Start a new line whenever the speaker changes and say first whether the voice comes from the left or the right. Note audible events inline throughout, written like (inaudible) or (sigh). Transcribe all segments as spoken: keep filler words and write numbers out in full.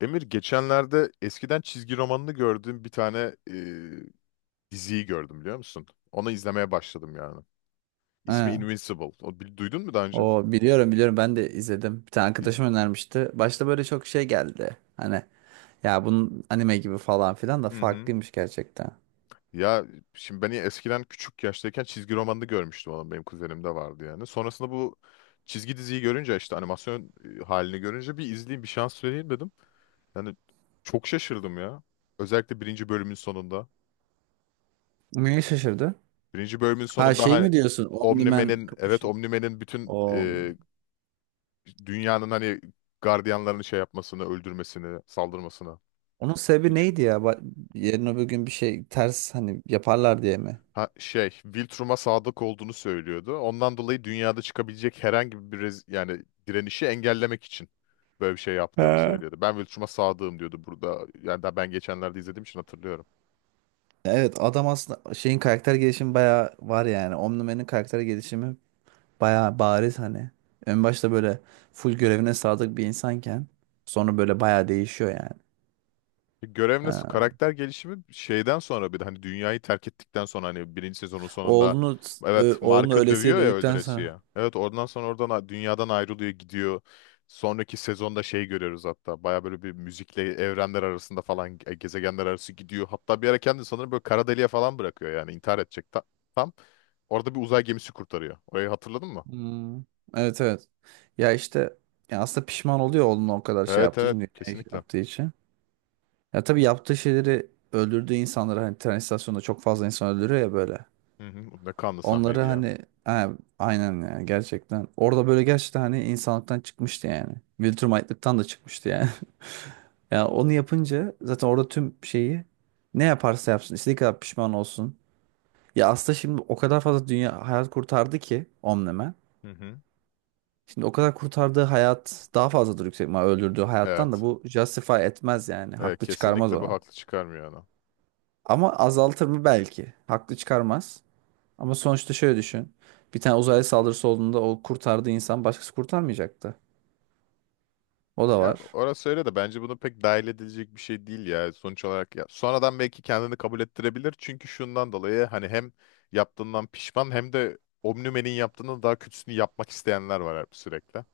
left: Emir geçenlerde eskiden çizgi romanını gördüğüm bir tane e, diziyi gördüm, biliyor musun? Onu izlemeye başladım yani. İsmi
right: Ha,
left: Invincible. O, bil- duydun mu daha önce?
right: o biliyorum biliyorum ben de izledim. Bir tane
left: İz-
right: arkadaşım önermişti. Başta böyle çok şey geldi. Hani ya bunun anime gibi falan filan da
left: Hı hı.
right: farklıymış gerçekten.
left: Ya şimdi ben eskiden küçük yaştayken çizgi romanını görmüştüm, onun benim kuzenimde vardı yani. Sonrasında bu çizgi diziyi görünce, işte animasyon e, halini görünce, bir izleyeyim bir şans vereyim dedim. Yani çok şaşırdım ya. Özellikle birinci bölümün sonunda.
right: Neye şaşırdı?
left: Birinci bölümün
right: Ha
left: sonunda
right: şey
left: hani
right: mi diyorsun? Omniman
left: Omnimen'in, evet,
right: kapışı.
left: Omnimen'in bütün
right: O
left: dünyanın hani gardiyanlarını şey yapmasını, öldürmesini, saldırmasını.
right: onun sebebi
left: Hiç.
right: neydi ya? Ba- Yarın öbür gün bir şey ters hani yaparlar diye mi?
left: Ha, şey, Viltrum'a sadık olduğunu söylüyordu. Ondan dolayı dünyada çıkabilecek herhangi bir rez- yani direnişi engellemek için böyle bir şey yaptığını
right: Ha.
left: söylüyordu. Ben Viltrum'a sadığım diyordu burada. Yani daha ben geçenlerde izlediğim için hatırlıyorum.
right: Evet adam aslında şeyin karakter gelişimi bayağı var yani. Omniman'in karakter gelişimi bayağı bariz hani. En başta böyle full görevine sadık bir insanken sonra böyle bayağı değişiyor yani.
left: Görev nasıl?
right: Ha.
left: Karakter gelişimi şeyden sonra bir de hani dünyayı terk ettikten sonra, hani birinci sezonun sonunda,
right: Oğlunu
left: evet,
right: ö- oğlunu
left: Mark'ı
right: ölesiye
left: dövüyor ya
right: dövdükten
left: öldüresiye.
right: sonra.
left: Evet, oradan sonra oradan a- dünyadan ayrılıyor, gidiyor. Sonraki sezonda şey görüyoruz, hatta baya böyle bir müzikle evrenler arasında falan ge- gezegenler arası gidiyor. Hatta bir ara kendini sanırım böyle kara deliğe falan bırakıyor yani, intihar edecek. Ta- tam. Orada bir uzay gemisi kurtarıyor. Orayı hatırladın mı?
right: Hmm. Evet evet. Ya işte ya aslında pişman oluyor oğlunu o kadar şey
left: Evet,
right: yaptığı için
left: evet,
right: dünyaya
left: kesinlikle.
right: yaptığı için. Ya tabii yaptığı şeyleri öldürdüğü insanları hani tren istasyonunda çok fazla insan öldürüyor ya böyle.
left: Hı hı. Ne kanlı
right: Onları
left: sahneydi ya.
right: hani ha, aynen yani gerçekten. Orada böyle gerçekten hani insanlıktan çıkmıştı yani. Viltrumaytlıktan da çıkmıştı yani. (laughs) Ya onu yapınca zaten orada tüm şeyi ne yaparsa yapsın istediği kadar pişman olsun. Ya aslında şimdi o kadar fazla dünya hayat kurtardı ki omni
left: Hı hı.
right: Şimdi o kadar kurtardığı hayat daha fazladır yüksek ihtimal öldürdüğü hayattan da
left: Evet.
right: bu justify etmez yani.
left: Evet,
right: Haklı çıkarmaz
left: kesinlikle bu
right: onu.
left: haklı çıkarmıyor ana.
right: Ama azaltır mı belki. Haklı çıkarmaz. Ama sonuçta şöyle düşün. Bir tane uzaylı saldırısı olduğunda o kurtardığı insan başkası kurtarmayacaktı. O da
left: Ya
right: var.
left: orası öyle de, bence bunu pek dahil edilecek bir şey değil ya, sonuç olarak ya. Sonradan belki kendini kabul ettirebilir, çünkü şundan dolayı hani hem yaptığından pişman, hem de Omnimen'in yaptığının daha kötüsünü yapmak isteyenler var hep sürekli.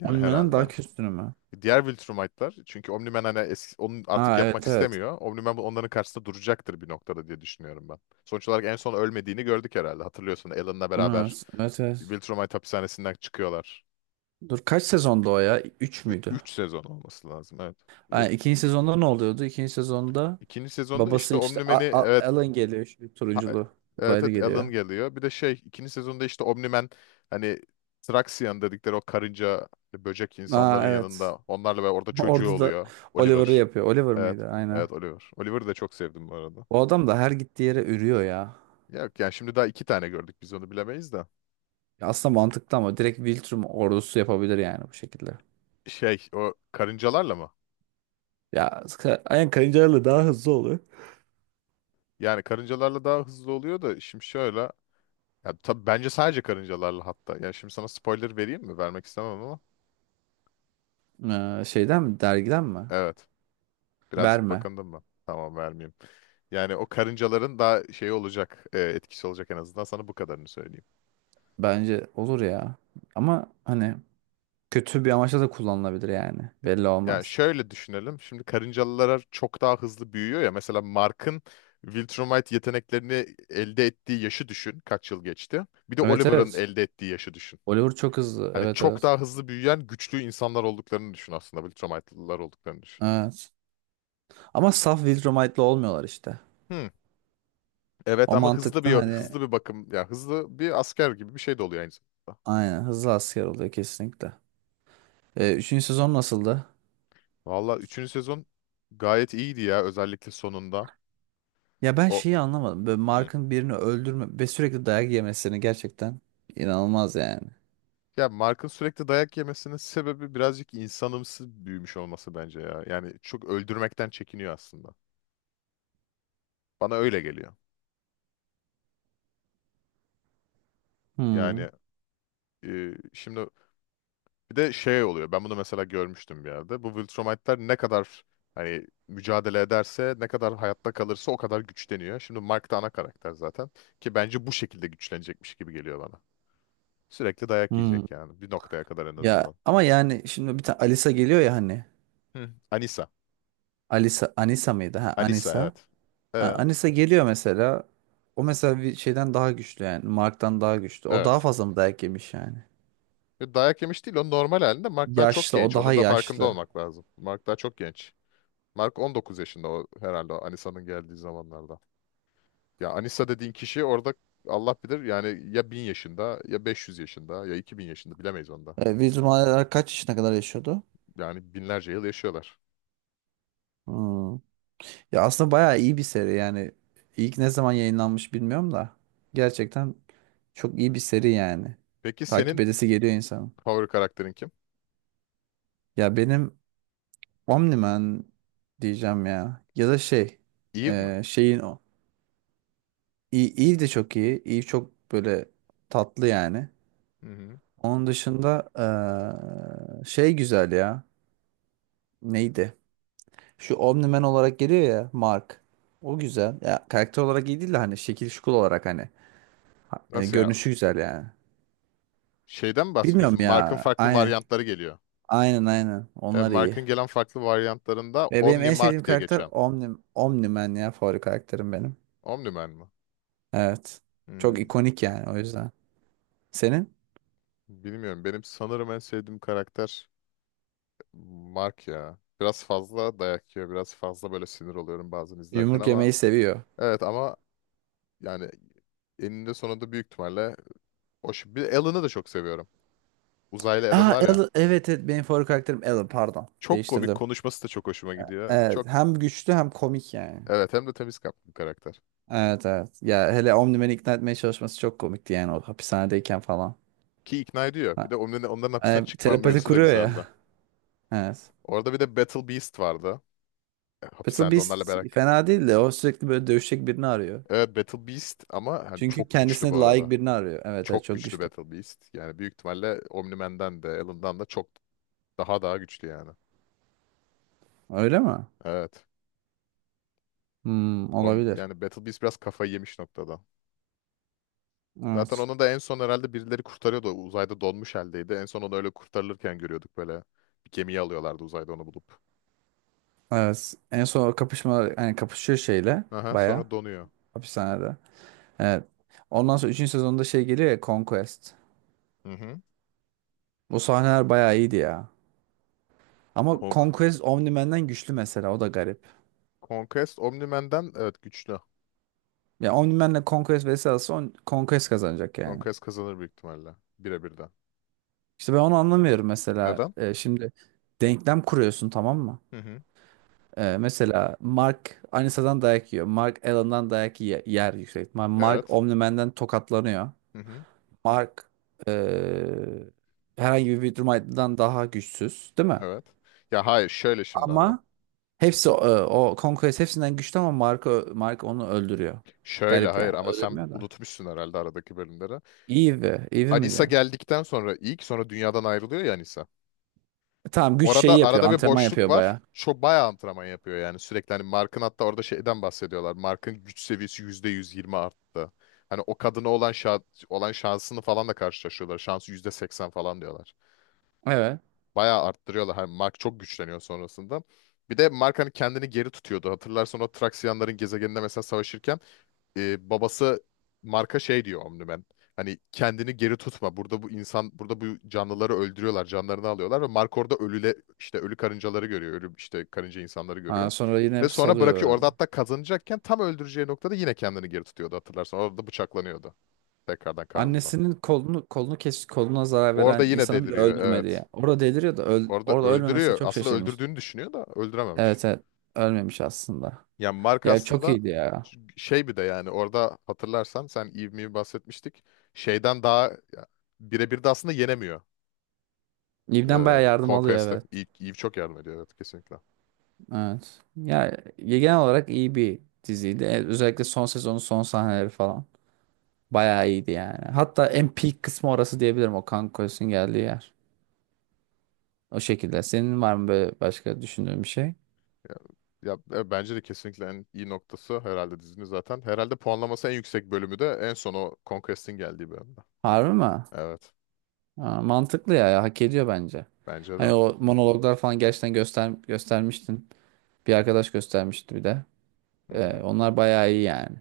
left: Yani
right: Onun daha
left: herhalde.
right: üstünü mü?
left: Diğer Viltrumite'lar çünkü Omnimen hani eski, onu artık
right: Ha
left: yapmak
right: evet evet.
left: istemiyor. Omnimen bu- onların karşısında duracaktır bir noktada diye düşünüyorum ben. Sonuç olarak en son ölmediğini gördük herhalde. Hatırlıyorsun, Alan'la beraber
right: Evet evet. evet.
left: Viltrumite hapishanesinden çıkıyorlar.
right: Dur kaç sezonda o ya? Üç müydü?
left: Üç sezon olması lazım, evet.
right: Ha, ikinci sezonda ne oluyordu? İkinci sezonda
left: İkinci sezonda
right: babası
left: işte
right: işte
left: Omni-Man'i,
right: A- A-
left: evet,
right: Alan geliyor. Şu
left: ha-
right: turunculu
left: evet,
right: uzaylı
left: evet, Alan
right: geliyor.
left: geliyor. Bir de şey, ikinci sezonda işte Omni-Man hani Traxian dedikleri o karınca hani böcek
right: Ha
left: insanların
right: evet.
left: yanında onlarla, ve orada
right: (laughs)
left: çocuğu
right: Orada da
left: oluyor.
right: Oliver'ı
left: Oliver.
right: yapıyor. Oliver
left: Evet.
right: mıydı? Aynen.
left: Evet, Oliver. Oliver'ı da çok sevdim bu arada.
right: Bu adam da her gittiği yere ürüyor ya.
left: Yok yani şimdi daha iki tane gördük, biz onu bilemeyiz de.
right: Ya aslında mantıklı ama direkt Viltrum ordusu yapabilir yani bu şekilde.
left: Şey, o karıncalarla mı?
right: Ya ka- aynen karıncalarla daha hızlı oluyor.
left: Yani karıncalarla daha hızlı oluyor da şimdi şöyle. Ya tabii bence sadece karıncalarla hatta. Yani şimdi sana spoiler vereyim mi? Vermek istemem ama.
right: Ee, şeyden mi dergiden mi?
left: Evet. Birazcık
right: Verme.
left: bakındım mı? Tamam, vermeyeyim. Yani o karıncaların daha şey olacak, e, etkisi olacak, en azından sana bu kadarını söyleyeyim.
right: Bence olur ya. Ama hani kötü bir amaçla da kullanılabilir yani. Belli
left: Yani
right: olmaz.
left: şöyle düşünelim. Şimdi karıncalılar çok daha hızlı büyüyor ya. Mesela Mark'ın Viltrumite yeteneklerini elde ettiği yaşı düşün. Kaç yıl geçti? Bir de
right: Evet
left: Oliver'ın
right: evet.
left: elde ettiği yaşı düşün.
right: Oliver çok hızlı.
left: Hani
right: Evet
left: çok
right: evet.
left: daha hızlı büyüyen güçlü insanlar olduklarını düşün aslında. Viltrumite'lılar olduklarını düşün.
right: Evet. Ama saf Viltrumite'la olmuyorlar işte.
left: Hmm. Evet,
right: O
left: ama hızlı
right: mantıkta
left: bir
right: hani
left: hızlı bir bakım ya, hızlı bir asker gibi bir şey de oluyor aynı zamanda.
right: aynen hızlı asker oluyor kesinlikle. Ee, üçüncü sezon nasıldı?
left: Valla üçüncü sezon gayet iyiydi ya, özellikle sonunda.
right: Ya ben
left: O.
right: şeyi anlamadım. Böyle
left: Hı.
right: Mark'ın birini öldürme ve sürekli dayak yemesini gerçekten inanılmaz yani.
left: Ya Mark'ın sürekli dayak yemesinin sebebi birazcık insanımsı büyümüş olması bence ya. Yani çok öldürmekten çekiniyor aslında. Bana öyle geliyor.
right: Hmm.
left: Yani, e, şimdi bir de şey oluyor. Ben bunu mesela görmüştüm bir yerde. Bu Viltrumite'ler ne kadar hani mücadele ederse, ne kadar hayatta kalırsa, o kadar güçleniyor. Şimdi Mark da ana karakter zaten, ki bence bu şekilde güçlenecekmiş gibi geliyor bana. Sürekli dayak
right: Hmm.
left: yiyecek yani, bir noktaya kadar en
right: Ya
left: azından.
right: ama yani şimdi bir tane Alisa geliyor ya hani.
left: Hı. Anissa.
right: Alisa Anisa mıydı? Ha
left: Anissa,
right: Anisa.
left: evet.
right: Ha,
left: Ee,
right: Anisa geliyor mesela. O mesela bir şeyden daha güçlü yani. Mark'tan daha güçlü. O daha
left: evet.
right: fazla mı dayak yemiş yani?
left: E, Dayak yemiş değil, o normal halinde. Mark daha çok
right: Yaşlı, o
left: genç.
right: daha
left: Onun da farkında
right: yaşlı.
left: olmak lazım. Mark daha çok genç. Mark on dokuz yaşında o herhalde, o Anissa'nın geldiği zamanlarda. Ya Anissa dediğin kişi orada Allah bilir yani, ya bin yaşında, ya beş yüz yaşında, ya iki bin yaşında, bilemeyiz onda.
right: E, Vizum Alara kaç yaşına kadar yaşıyordu?
left: Yani binlerce yıl yaşıyorlar.
right: Hmm. Ya aslında bayağı iyi bir seri yani. İlk ne zaman yayınlanmış bilmiyorum da. Gerçekten çok iyi bir seri yani.
left: Peki
right: Takip
left: senin
right: edesi geliyor insanın.
left: favori karakterin kim?
right: Ya benim OmniMan diyeceğim ya. Ya da şey.
left: Eve mi?
right: E, şeyin o. İyi, iyi de çok iyi. İyi çok böyle tatlı yani.
left: Hı hı.
right: Onun dışında e, şey güzel ya. Neydi? Şu Omni-Man olarak geliyor ya Mark. O güzel. Ya karakter olarak iyi değil de hani şekil şukul olarak hani ha- e,
left: Nasıl ya?
right: görünüşü güzel yani.
left: Şeyden mi
right: Bilmiyorum
left: bahsediyorsun? Mark'ın
right: ya.
left: farklı
right: Aynen.
left: varyantları geliyor.
right: Aynen aynen.
left: He,
right: Onlar iyi.
left: Mark'ın gelen farklı varyantlarında
right: Ve benim
left: Omni
right: en sevdiğim
left: Mark diye
right: karakter
left: geçen
right: Omni, Omni-Man ya favori karakterim benim.
left: Omniman mı?
right: Evet. Çok
left: Hmm,
right: ikonik yani o yüzden. Senin?
left: Bilmiyorum. Benim sanırım en sevdiğim karakter Mark ya. Biraz fazla dayak yiyor. Biraz fazla böyle sinir oluyorum bazen izlerken
right: Yumruk
left: ama,
right: yemeyi seviyor.
left: evet, ama yani eninde sonunda büyük ihtimalle o şu- bir Alan'ı da çok seviyorum. Uzaylı Alan
right: Aa,
left: var ya.
right: Alan- evet evet benim favori karakterim Alan pardon.
left: Çok komik
right: Değiştirdim.
left: konuşması da çok hoşuma gidiyor.
right: Evet
left: Çok.
right: hem güçlü hem komik yani.
left: Evet, hem de temiz kalpli bir karakter.
right: Evet evet. Ya hele Omni-Man'i ikna etmeye çalışması çok komikti yani o hapishanedeyken falan.
left: Ki ikna ediyor. Bir
right: Ha,
left: de onların, onların hapisten
right: e,
left: çıkma
right: telepati
left: mevzusu da
right: kuruyor ya.
left: güzeldi.
right: (laughs) Evet.
left: Orada bir de Battle Beast vardı. E,
right: Battle
left: Hapishanede onlarla
right: Beast
left: beraber.
right: fena değil de o sürekli böyle dövüşecek birini arıyor.
left: Evet, Battle Beast ama hani
right: Çünkü
left: çok güçlü
right: kendisine
left: bu
right: layık
left: arada.
right: birini arıyor. Evet evet
left: Çok
right: çok
left: güçlü
right: güçlü.
left: Battle Beast. Yani büyük ihtimalle Omni-Man'den de, Alan'dan da çok daha daha güçlü yani.
right: Öyle mi?
left: Evet.
right: Hmm,
left: Om-
right: olabilir.
left: yani Battle Beast biraz kafayı yemiş noktada. Zaten
right: Evet.
left: onu da en son herhalde birileri kurtarıyordu. O uzayda donmuş haldeydi. En son onu öyle kurtarılırken görüyorduk böyle. Bir gemiye alıyorlardı, uzayda onu bulup.
right: Evet. En son o kapışma yani kapışıyor şeyle
left: Aha,
right: baya
left: sonra donuyor.
right: hapishanede. Evet. Ondan sonra üçüncü sezonda şey geliyor ya Conquest.
left: Hı hı.
right: Bu sahneler bayağı iyiydi ya. Ama
left: Kong.
right: Conquest Omni-Man'den güçlü mesela o da garip.
left: Conquest Omni-Man'den, evet, güçlü.
right: Ya Omni-Man'le Conquest versus alsa on- Conquest kazanacak yani.
left: Conquest kazanır büyük ihtimalle. Birebirden.
right: İşte ben onu anlamıyorum mesela.
left: Neden?
right: Ee, şimdi denklem kuruyorsun tamam mı?
left: Hı hı.
right: Ee, mesela Mark Anissa'dan dayak yiyor. Mark Allen'dan dayak ye- yer yüksek ihtimal. Mark
left: Evet.
right: Omni-Man'den tokatlanıyor.
left: Hı hı.
right: Mark ee, herhangi bir Widmer'dan daha güçsüz değil mi?
left: Evet. Ya hayır, şöyle şimdi ama.
right: Ama hepsi o, o Conquest hepsinden güçlü ama Mark, ö- Mark onu öldürüyor.
left: Şöyle
right: Garip yani.
left: hayır, ama sen
right: Öldürmüyor da.
left: unutmuşsun herhalde aradaki bölümleri.
right: Eve. Eve mi
left: Anissa
right: diyor?
left: geldikten sonra ilk, sonra dünyadan ayrılıyor ya Anissa.
right: E, Tamam güç
left: Orada
right: şeyi yapıyor.
left: arada bir
right: Antrenman
left: boşluk
right: yapıyor
left: var.
right: baya.
left: Çok bayağı antrenman yapıyor yani sürekli. Hani Mark'ın, hatta orada şeyden bahsediyorlar. Mark'ın güç seviyesi yüzde yüz yirmi arttı. Hani o kadına olan şa olan şansını falan da karşılaşıyorlar. Şansı yüzde seksen falan diyorlar.
right: Evet.
left: Bayağı arttırıyorlar. Hani Mark çok güçleniyor sonrasında. Bir de Mark hani kendini geri tutuyordu. Hatırlarsan o Traksiyanların gezegeninde mesela savaşırken, e, babası marka şey diyor Omniman. Hani kendini geri tutma. Burada bu insan, burada bu canlıları öldürüyorlar, canlarını alıyorlar ve Mark orada ölüle işte ölü karıncaları görüyor, ölü işte karınca insanları
right: Ha,
left: görüyor.
right: sonra
left: Ve
right: yine
left: sonra
right: salıyor
left: bırakıyor. Orada
right: böyle.
left: hatta kazanacakken tam öldüreceği noktada yine kendini geri tutuyordu hatırlarsan. Orada bıçaklanıyordu. Tekrardan karnından.
right: Annesinin kolunu kolunu kes koluna zarar
left: Orada
right: veren
left: yine
right: insanı bile
left: deliriyor,
right: öldürmedi
left: evet.
right: ya. Orada deliriyor da öl-
left: Orada
right: orada ölmemesine
left: öldürüyor.
right: çok
left: Aslında
right: şaşırmış.
left: öldürdüğünü düşünüyor da öldürememiş.
right: Evet evet. Ölmemiş aslında.
left: Yani Mark
right: Ya çok
left: aslında
right: iyiydi ya.
left: şey, bir de yani orada hatırlarsan sen ivmeyi bahsetmiştik. Şeyden daha ya, birebir de aslında yenemiyor,
right: İbden
left: e,
right: bayağı yardım alıyor
left: Conquest'ı.
right: evet.
left: Eve, Eve çok yardım ediyor, evet kesinlikle.
right: Evet. Ya genel olarak iyi bir diziydi. E, Özellikle son sezonun son sahneleri falan. Bayağı iyiydi yani. Hatta en peak kısmı orası diyebilirim o kan koyusun geldiği yer. O şekilde. Senin var mı böyle başka düşündüğün bir şey?
left: Ya, ya, e, bence de kesinlikle en iyi noktası herhalde dizinin zaten. Herhalde puanlaması en yüksek bölümü de en son o Conquest'in geldiği bölümde.
right: Harbi mi?
left: Evet,
right: Aa, mantıklı ya, ya hak ediyor bence.
left: bence de.
right: Hani o monologlar falan gerçekten göster göstermiştin. Bir arkadaş göstermişti bir de.
left: Hı
right: Ee,
left: hı.
right: onlar bayağı iyi yani.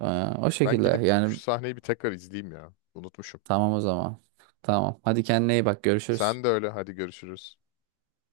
right: Ee, O
left: Ben
right: şekilde
left: gidip
right: yani
left: şu sahneyi bir tekrar izleyeyim ya. Unutmuşum.
right: tamam o zaman. Tamam. Hadi kendine iyi bak görüşürüz.
left: Sen de öyle, hadi görüşürüz.